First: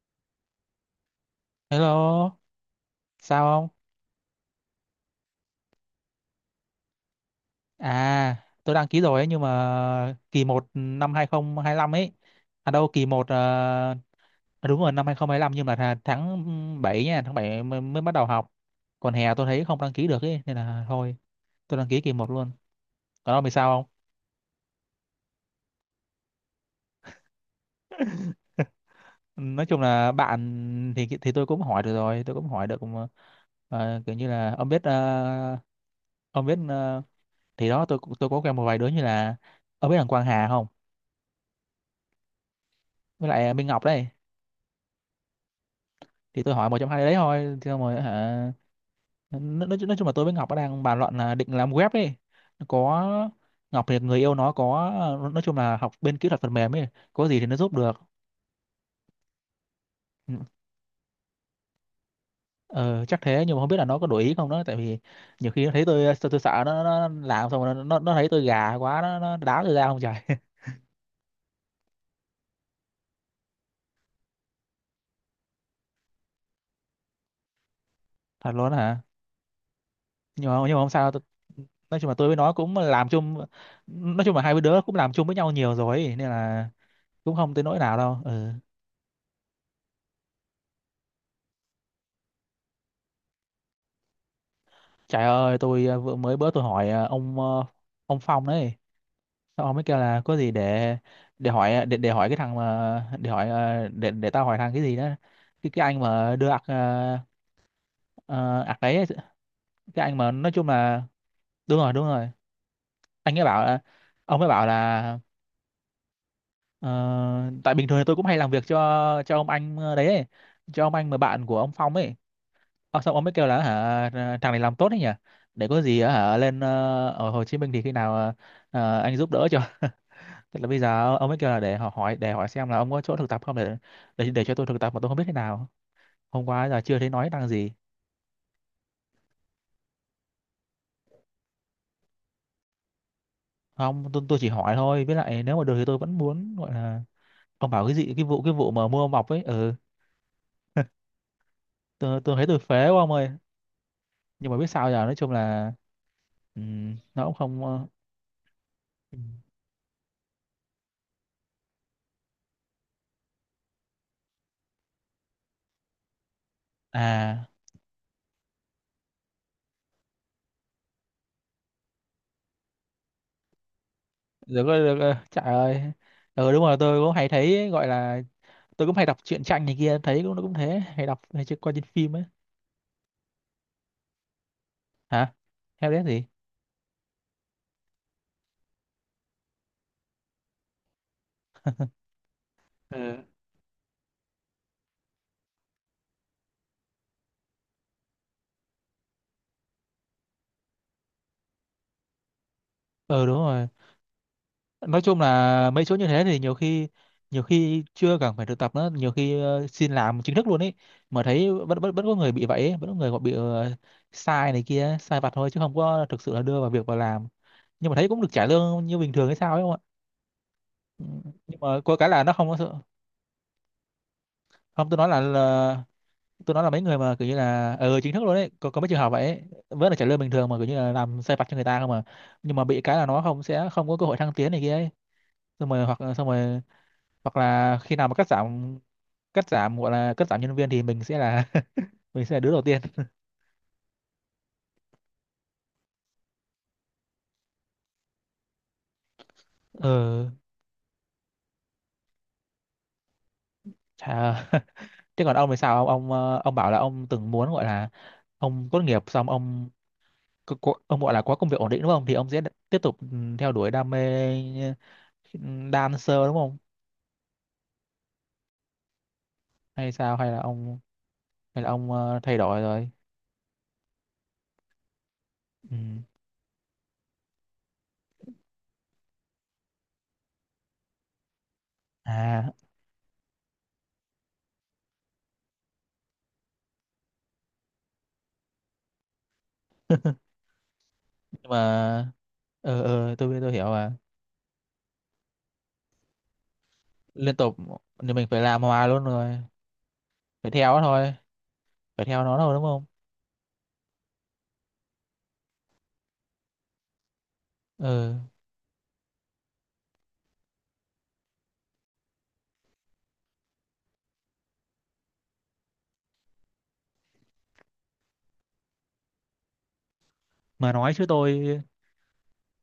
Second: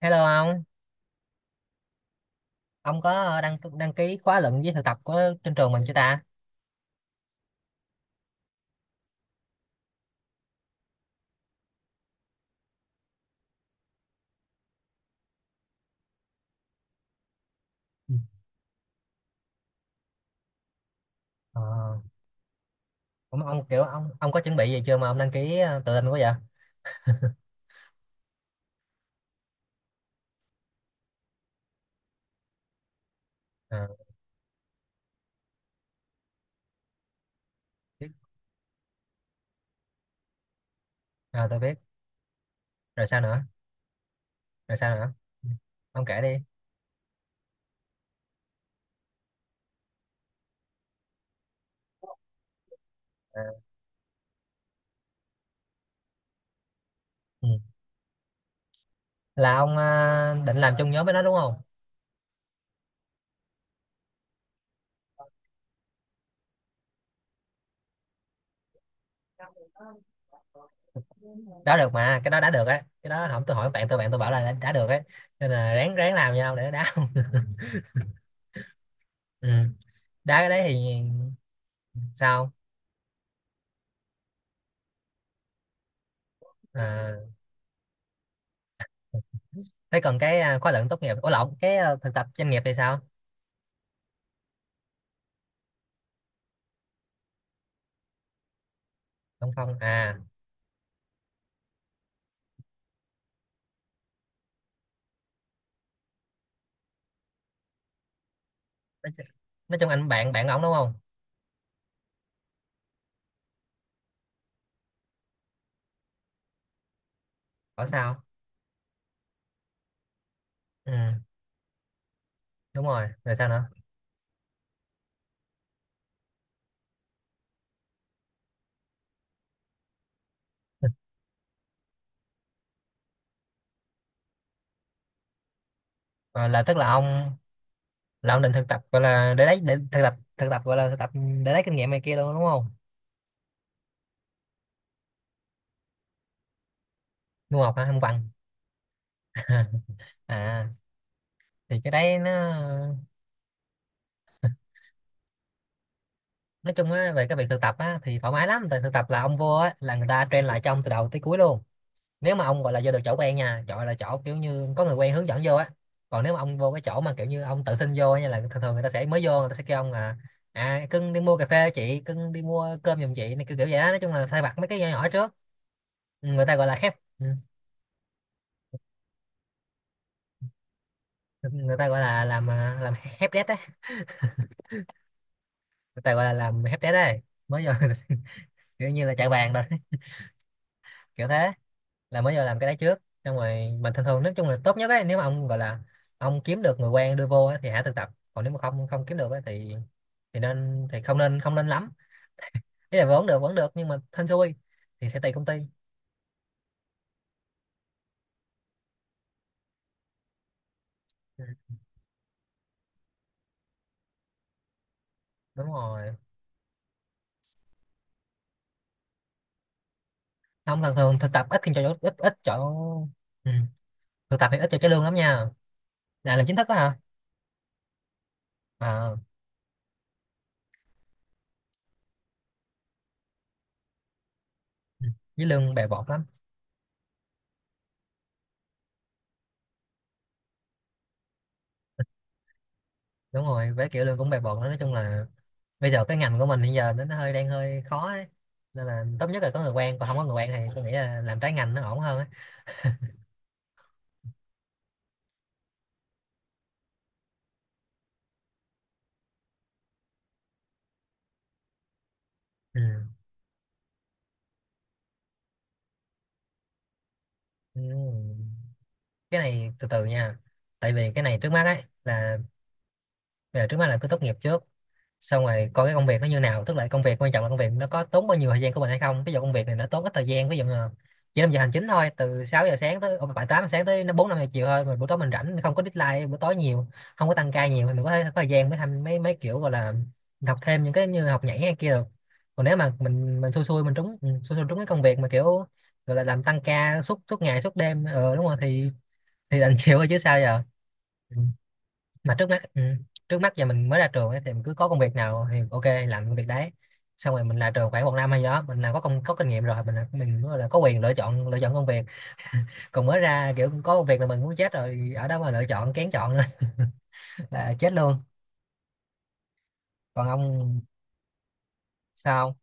Hello Hello, ông có sao đăng không? đăng ký khóa luận với thực tập của trên trường mình chưa ta? À, tôi đăng ký rồi ấy, nhưng mà kỳ một năm 2025 ấy. À đâu, kỳ một đúng rồi năm 2025 nhưng mà là tháng 7 nha, tháng 7 mới bắt Ừ. đầu học. Còn hè tôi thấy không đăng ký được ấy nên là thôi, Ờ, tôi đăng ký kỳ một luôn. Còn ông ông, thì ông kiểu sao ông có chuẩn bị gì chưa mà ông đăng ký tự tin quá vậy? không? Nói chung là bạn thì tôi cũng hỏi được rồi, tôi cũng hỏi được mà. Ờ, Ờ, kiểu như là ông biết ờ, thì đó biết. Tôi có quen một vài đứa như là ông biết thằng Quang Hà không? À, tôi biết. Rồi sao Với nữa? lại Minh Ngọc đấy, Rồi sao nữa? Ừ. Ông kể thì đi. tôi hỏi một trong hai đấy thôi thì xong rồi hả. nói, nói chung là tôi với Ngọc nó đang bàn luận là định làm web ấy. Nó có, À, Ngọc thì người yêu nó có, nói chung là học bên kỹ thuật phần mềm ấy, có gì thì ừ. nó giúp được. Là ông Ừ, định làm chung nhóm với nó đúng không? ờ, chắc thế nhưng mà không biết là nó có đổi ý không đó, tại vì nhiều khi nó thấy tôi sợ nó làm xong rồi nó thấy tôi gà quá nó đá tôi ra không trời Đó được mà, cái đó đã được á. Cái đó không, tôi hỏi bạn tôi, bạn tôi bảo là đã được ấy. Nên là ráng ráng làm nhau để đá. thật luôn đó hả. Ừ. Đá cái nhưng mà đấy thì nhưng mà không sao tôi, nói chung là tôi với nó sao? cũng làm chung, nói chung là hai đứa cũng làm chung với nhau nhiều rồi ấy, nên là À, cũng không tới nỗi nào đâu ừ. thế còn cái à, khóa luận tốt nghiệp, ủa lộn cái à, thực tập doanh nghiệp thì sao? Trời ơi, tôi vừa mới bữa tôi hỏi ông Phong đấy. Không Xong ông không mới kêu à. là có gì để để hỏi cái thằng mà để hỏi để tao hỏi thằng cái gì đó. Cái anh mà đưa ạc đấy, ấy, Nói, chu-, nói chung cái anh anh mà bạn bạn nói ổng chung đúng không? là đúng rồi, đúng rồi. Anh ấy bảo là Ông ấy bảo là ờ, tại Ở bình thường thì tôi sao? cũng hay làm việc cho ông anh ờ, đấy ấy, cho Ừ ông anh mà bạn của ông Phong ấy. đúng Ờ, rồi, xong ông mới rồi kêu sao là nữa? hả, ờ, thằng này làm tốt đấy nhỉ. Để có gì hả lên ở Hồ Chí Minh thì khi nào ờ, anh giúp đỡ cho. Tức là bây giờ ông ấy kêu là để họ hỏi, để hỏi xem là ông có chỗ thực tập không để để cho tôi thực tập mà tôi không biết thế nào. Hôm Ờ, là qua tức giờ là chưa thấy nói ông, năng gì. là ông định thực tập gọi là để lấy, để thực tập gọi là thực tập để lấy kinh nghiệm này kia luôn đúng không? Không, tôi chỉ hỏi thôi. Với lại nếu mà được thì tôi vẫn muốn gọi là Du ông học hả? bảo cái Không gì bằng cái vụ mà mua mọc ấy, ừ, à, thì cái đấy tôi thấy nó, tôi phế quá ông ơi. Nhưng mà biết sao giờ, nói chung là nói chung á nó về cũng cái việc thực không tập á thì thoải mái lắm, tại thực tập là ừm. ông vô á là người ta train lại cho ông từ đầu tới cuối luôn. Nếu mà ông gọi là vô được chỗ quen nha, chỗ là chỗ kiểu như có người quen hướng dẫn vô á. Còn nếu mà ông vô cái chỗ mà kiểu như À ông tự xin vô á nha là thường thường người ta sẽ, mới vô người ta sẽ kêu ông là à, cưng đi mua cà phê chị, cưng đi mua cơm giùm chị này, kiểu kiểu vậy đó, nói chung là sai vặt được mấy rồi, cái nhỏ được nhỏ rồi. trước. Trời ơi. Ừ, người Ừ ta đúng gọi là rồi, hép tôi cũng ừ. hay thấy ấy, gọi là tôi cũng hay đọc truyện tranh này kia, thấy cũng nó cũng thế, hay đọc hay coi Người trên ta gọi phim ấy. là làm, à, làm hép đét á, Hả? Theo người đấy ta gọi gì? là làm hép đét đấy, mới vô kiểu như là chạy bàn rồi, kiểu thế, là mới giờ làm cái đấy trước, Ừ. xong rồi. Mà thường thường nói chung là tốt nhất ấy, nếu mà ông gọi là ông kiếm được người quen đưa vô ấy, thì hãy thực tập. Còn nếu mà không không kiếm được ấy, thì nên, thì không nên lắm, ý là Ừ đúng vẫn rồi. được nhưng mà hên xui, Nói thì sẽ chung tùy công ty. là mấy chỗ như thế thì nhiều khi, nhiều khi chưa cần phải thực tập nữa, nhiều khi xin làm chính thức luôn ấy, mà Ừ, thấy vẫn vẫn vẫn có người bị vậy ấy. Vẫn có người gọi bị sai này kia, sai vặt thôi chứ đúng không có rồi, thực sự là đưa vào việc vào làm, nhưng mà thấy cũng được trả lương như bình thường hay sao ấy không ạ. không thường Ừ, thường thực tập ít nhưng khi mà cho, có cái ít là nó ít không chỗ. có sự, Ừ. Thực tập thì ít cho cái không tôi lương nói lắm nha, là là làm tôi chính nói thức là đó mấy hả? người mà kiểu như là ừ, chính thức luôn ấy, có mấy trường hợp À, vậy ấy. Vẫn là trả lương bình thường mà kiểu như là làm sai vặt cho người ta không mà, nhưng mà bị cái là nó không, sẽ không có cơ hội thăng tiến này kia ấy, ừ. Với lương bè bọt lắm, xong rồi hoặc là khi nào mà cắt giảm, gọi là cắt giảm nhân viên thì mình sẽ là mình sẽ là đứa đầu tiên. đúng rồi. Với kiểu lương cũng bè bọt đó, nói chung là bây giờ cái ngành của mình hiện giờ nó hơi đang hơi khó ấy. Nên là tốt nhất là có người quen, còn không có Ờ người quen thì tôi nghĩ là làm trái ngành nó ổn hơn ấy. chà thế còn ông thì sao, ông bảo là ông từng muốn gọi là ông tốt nghiệp xong ông ông gọi là có công việc ổn định đúng không, thì ông sẽ tiếp Ừ. tục ừ, theo đuổi đam mê ừ, dancer đúng không, Ừ. Cái này từ hay từ sao, nha, tại vì cái này trước mắt hay là ấy ông thay là, đổi rồi. bây giờ trước mắt là cứ tốt nghiệp trước, xong rồi Ừ. coi cái công việc nó như nào, tức là công việc quan trọng là công việc nó có tốn bao nhiêu thời gian của mình hay không. Ví dụ công việc này nó tốn ít thời gian, ví dụ là chỉ năm giờ hành chính thôi, từ À 6 giờ sáng tới bảy tám giờ sáng tới nó bốn năm giờ chiều thôi, mà buổi tối mình rảnh, không có deadline buổi tối nhiều, không có tăng ca nhiều thì mình có, thể, có thời gian mới tham mấy mấy kiểu gọi là học thêm những cái như nhưng học nhảy hay kia được. mà Còn nếu mà ờ tôi biết mình tôi xui hiểu xui mà. mình trúng, ừ, xui xui trúng cái công việc mà kiểu gọi là làm tăng ca suốt Liên suốt tục ngày suốt đêm, thì mình ờ phải đúng rồi làm hoài luôn rồi, thì đành chịu thôi chứ sao phải giờ. theo nó thôi, Ừ, phải theo mà nó trước thôi mắt, đúng ừ, không. trước mắt giờ mình mới ra trường ấy, thì mình cứ có công việc nào thì ok làm công việc đấy, xong rồi mình ra trường khoảng một Ờ, năm hay gì đó mình là có công, có kinh nghiệm rồi, mình là- mình gọi là có quyền lựa chọn, lựa chọn công việc. Còn mới ra kiểu có công việc là mình muốn chết rồi, ở đó mà lựa chọn kén chọn nữa là chết luôn. Còn mà ông nói chứ tôi, sao?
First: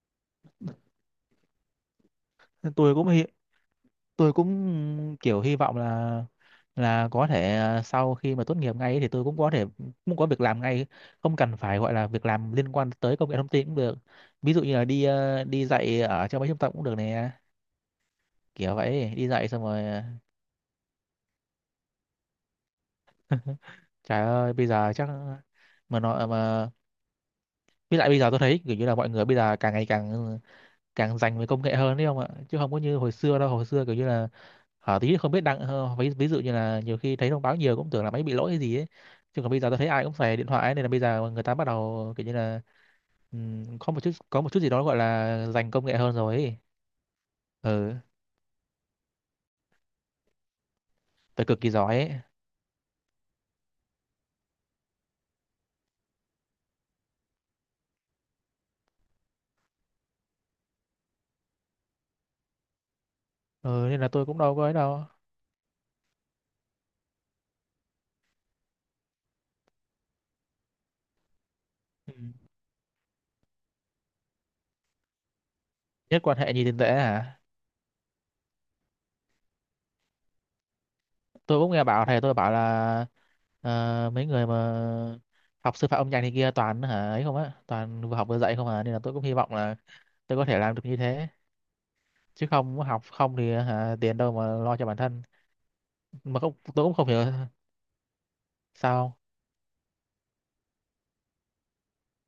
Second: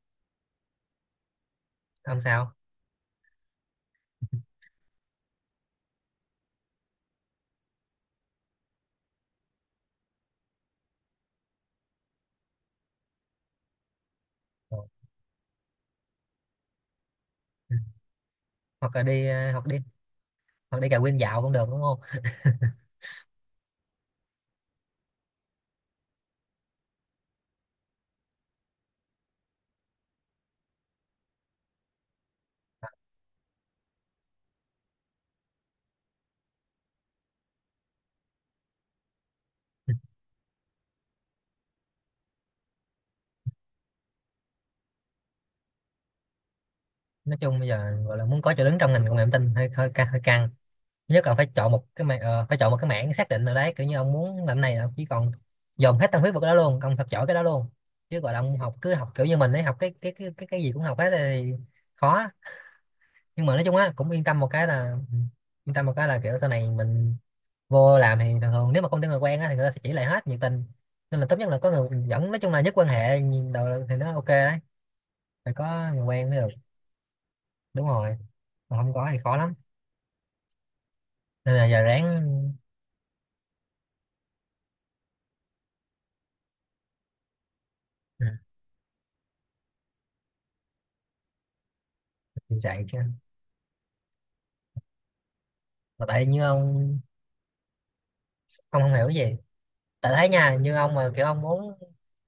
Ông sao? tôi cũng hi- tôi cũng kiểu hy vọng là có thể à, sau khi mà tốt nghiệp ngay ấy thì tôi cũng có thể cũng có việc làm ngay, không cần phải gọi là việc làm liên quan tới công nghệ thông tin cũng được. Ví dụ như là đi đi dạy ở trong mấy trung tâm cũng được nè, Ừ. kiểu Hoặc là vậy đi đi dạy xong hoặc đi, rồi à, hoặc đi cà quên dạo cũng được đúng không? trời ơi bây giờ chắc mà nó mà, với lại bây giờ tôi thấy kiểu như là mọi người bây giờ càng ngày càng càng dành về công nghệ hơn đấy không ạ, chứ không có như hồi xưa đâu. Hồi xưa kiểu như là ờ, tí không biết ví dụ như là nhiều khi thấy thông báo nhiều cũng tưởng là máy bị lỗi hay gì ấy, chứ còn bây giờ tôi thấy ai cũng xài điện thoại ấy, nên là bây giờ người ta bắt đầu kiểu như là có một chút gì đó gọi là dành công nghệ hơn rồi ấy. Nói chung bây giờ Ừ, gọi là muốn có chỗ đứng trong ngành công nghệ thông tin hơi hơi căng hơi căng, nhất là phải phải cực kỳ chọn một giỏi cái ấy. mảng, ờ, phải chọn một cái mảng xác định nào đấy kiểu như ông muốn làm này là ông chỉ còn dồn hết tâm huyết vào cái đó luôn, ông thật giỏi cái đó luôn. Chứ gọi là ông học cứ học kiểu như mình ấy, học cái gì cũng học hết thì khó. Nhưng mà nói chung Ừ, á nên là cũng yên tôi cũng tâm một đâu có cái ấy là, đâu. yên tâm một cái là kiểu sau này mình vô làm thì thường thường nếu mà không có người quen á thì người ta sẽ chỉ lại hết nhiệt tình. Nên là tốt nhất là có người Ừ. dẫn, nói chung là nhất quan hệ nhìn đầu thì nó ok đấy, phải có người Nhất quen quan mới được, hệ nhìn tiền tệ hả. đúng rồi, mà không có thì khó lắm, nên Tôi là cũng giờ nghe bảo ráng. thầy tôi bảo là ờ, mấy người mà học sư phạm âm nhạc này kia toàn hả ấy không á, toàn vừa học vừa dạy không à, nên là tôi cũng hy vọng là tôi có thể làm được như thế, chứ Ừ, không chạy chứ, học không thì hả tiền đâu mà lo cho bản thân. mà tại Mà như không tôi cũng ông không hiểu ông không hiểu sao. gì. Tại thấy nha, như ông mà kiểu ông muốn,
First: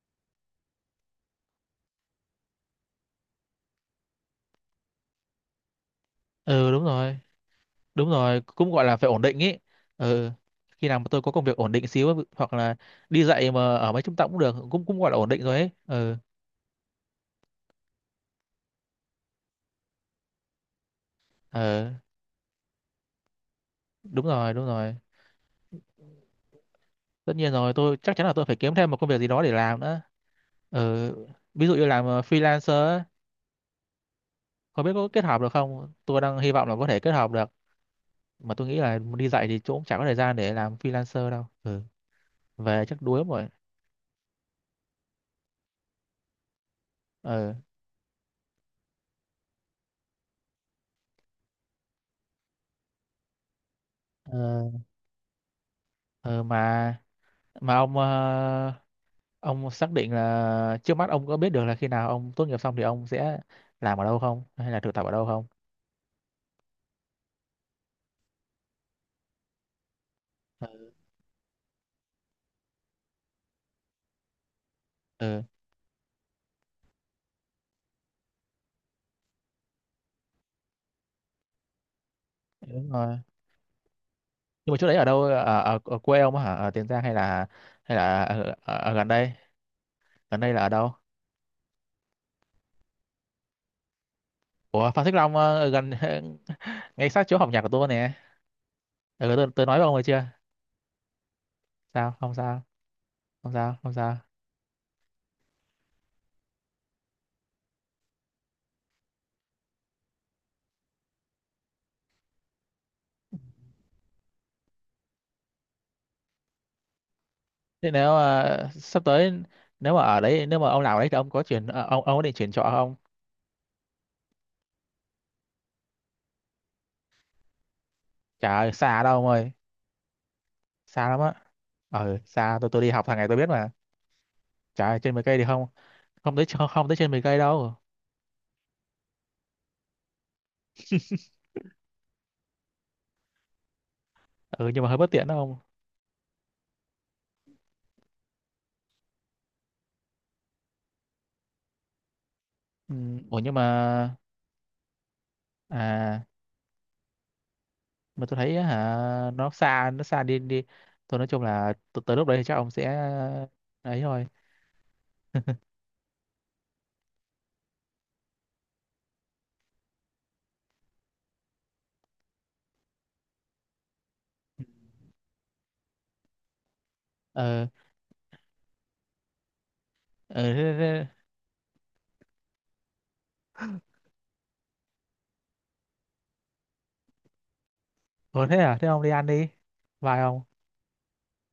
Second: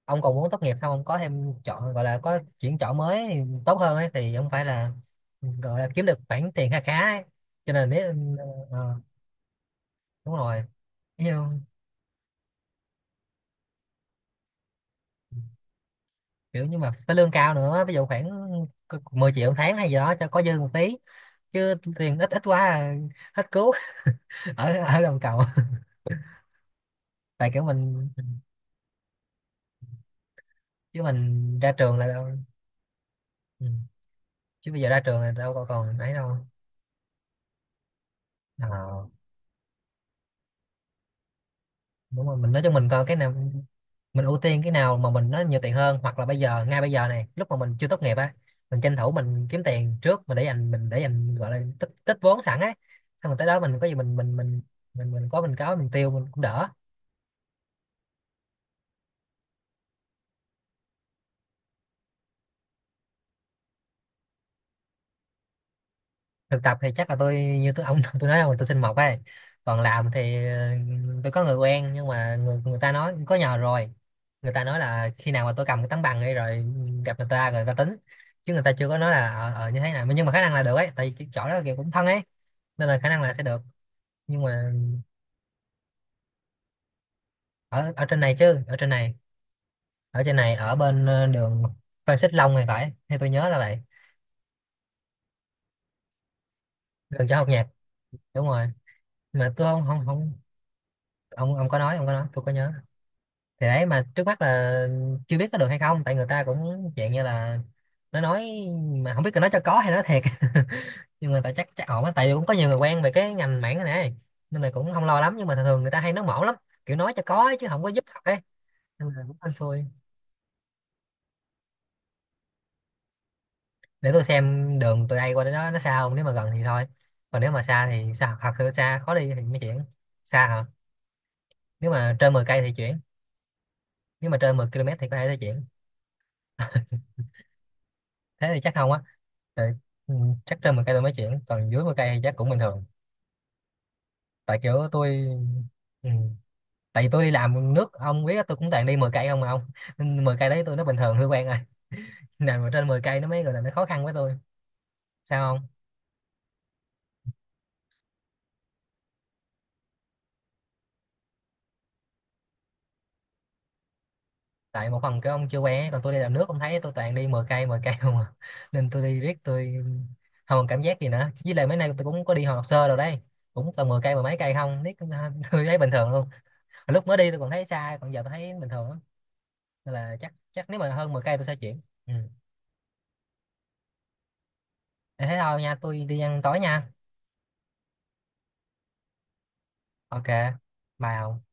ông còn muốn tốt nghiệp xong ông có thêm chọn gọi là có chuyển chọn mới thì tốt hơn ấy thì ông phải là, gọi là kiếm được khoản tiền Ừ khá đúng khá rồi, ấy. Cho nên đúng nếu rồi cũng gọi là ờ, phải ổn định ý. Ừ, đúng rồi, khi nào mà tôi ví có dụ, công việc ổn định xíu, hoặc là đi dạy mà ở mấy trung tâm cũng được, cũng cũng gọi là ổn định rồi ấy ừ. kiểu nhưng mà phải lương cao nữa, ví dụ khoảng 10 triệu một tháng hay gì đó cho có dư một tí, chứ Ừ tiền ít ít quá à, hết cứu. đúng rồi, đúng Ở, rồi, ở gầm cầu, tất tại nhiên kiểu rồi tôi mình, chắc chắn là tôi phải kiếm thêm một công việc gì đó để làm nữa. chứ Ừ, mình ví ra dụ như trường làm là đâu, freelancer á, ừ. Chứ bây không giờ biết ra có trường kết là hợp được đâu có không, còn ấy tôi đâu. đang hy vọng là có thể kết hợp được. Mà tôi nghĩ là Ờ. đi dạy thì chỗ cũng chả có thời gian để làm freelancer đâu ừ. Đúng rồi, mình nói cho Về mình chắc coi cái đuối lắm nào, rồi. mình ưu tiên cái nào mà mình nó nhiều tiền hơn, hoặc là bây giờ ngay bây giờ này, lúc Ừ mà mình chưa tốt nghiệp á, mình tranh thủ mình kiếm tiền trước, mình để dành, mình để dành gọi là tích tích vốn sẵn ấy, xong rồi tới đó mình có gì mình mình mình ờ, mình mình có, mình có mình tiêu mình cũng ờ, đỡ. mà mà ông ông xác định là trước mắt ông có biết được là khi nào ông tốt nghiệp xong thì ông sẽ làm ở đâu không, hay là thực tập ở đâu không. Thực tập thì chắc là tôi, như tôi ông tôi nói là tôi xin mộc ấy. Còn làm thì tôi có người quen nhưng mà người người ta nói có nhờ rồi. Người ta nói là khi Ừ nào mà tôi cầm cái tấm bằng đi rồi gặp người ta rồi người ta tính, chứ người ta chưa có nói là ở như thế nào, nhưng mà khả năng là được ấy, tại vì cái chỗ đó kiểu cũng thân ấy, nên đúng là khả rồi, năng là sẽ được. Nhưng nhưng mà mà chỗ đấy ở đâu, ở quê ông á hả, ở Tiền Giang hay là, ở, ở trên này chứ, ở trên ở gần này, đây. ở trên Gần này, đây là ở ở đâu. bên đường Phan Xích Long này phải, hay tôi nhớ là vậy. Ủa Phan Xích Long ở gần ngay Gần sát chỗ chỗ học học nhạc nhạc, của tôi nè. đúng rồi. Ừ, Mà tôi tôi nói không với ông rồi không chưa. không ông ông có nói, ông có Sao nói không tôi có sao, nhớ. không Thì sao đấy, không mà sao. trước mắt là chưa biết có được hay không, tại người ta cũng dạng như là nó nói, mà không biết là nói cho có hay nói thiệt. Nhưng mà tại chắc chắc ổn á, tại vì cũng có nhiều người quen về cái ngành mảng này này, nên là cũng không lo lắm, nhưng mà thường thường người ta hay nói mỏ lắm, kiểu nói cho có ấy, chứ không có Thế giúp nếu thật ấy. Sắp Nên là tới, cũng hên xui. nếu mà ở đấy, nếu mà ông làm ở đấy thì ông có chuyển ông có định chuyển trọ không. Để tôi xem đường từ đây qua đến đó nó xa không, nếu mà gần thì thôi, còn nếu mà xa thì xa hoặc là Chả xa xa khó đâu ông đi thì ơi, mới chuyển. Xa hả? xa lắm á. Nếu mà Ờ trên 10 xa, cây thì tôi đi chuyển, học hàng ngày tôi biết mà. nếu mà trên 10 Trời km ơi, thì trên có 10 thể sẽ cây thì chuyển. không, không tới, không, không tới trên 10 cây đâu. Thế thì chắc không á, tại, ừ, chắc trên 10 cây tôi mới chuyển, còn dưới 10 cây chắc cũng bình thường. Tại Ừ nhưng kiểu mà hơi bất tôi, tiện đó không. ừ, tại vì tôi đi làm nước ông biết á, tôi cũng toàn đi 10 cây không mà ông. Nên 10 cây đấy tôi nó bình thường hơi quen rồi. Nào mà trên Ừ, 10 cây nó ủa mới nhưng gọi là nó khó khăn với mà tôi. Sao không? à, mà tôi thấy á hả nó xa, nó xa đi đi. Tôi nói chung là tới lúc đấy thì chắc ông sẽ ấy thôi. Tại một phần cái ông chưa quen ấy, còn tôi đi làm nước ông thấy tôi toàn đi 10 cây 10 cây không à. Nên tôi đi riết tôi không còn cảm giác gì nữa, với lại mấy nay tôi cũng có đi học Sơ rồi đấy, cũng toàn 10 cây 10 mấy cây không biết. Tôi thấy bình thường luôn, lúc mới đi tôi còn thấy Ờ xa, còn giờ tôi thấy bình thường lắm. Nên là chắc ờ chắc thế, nếu mà thế, hơn 10 cây tôi sẽ chuyển. Ừ. Để thế thôi nha, tôi đi ăn tối nha. ủa, thế à, thế ông đi ăn đi. Bye Ok, ông. bye ông.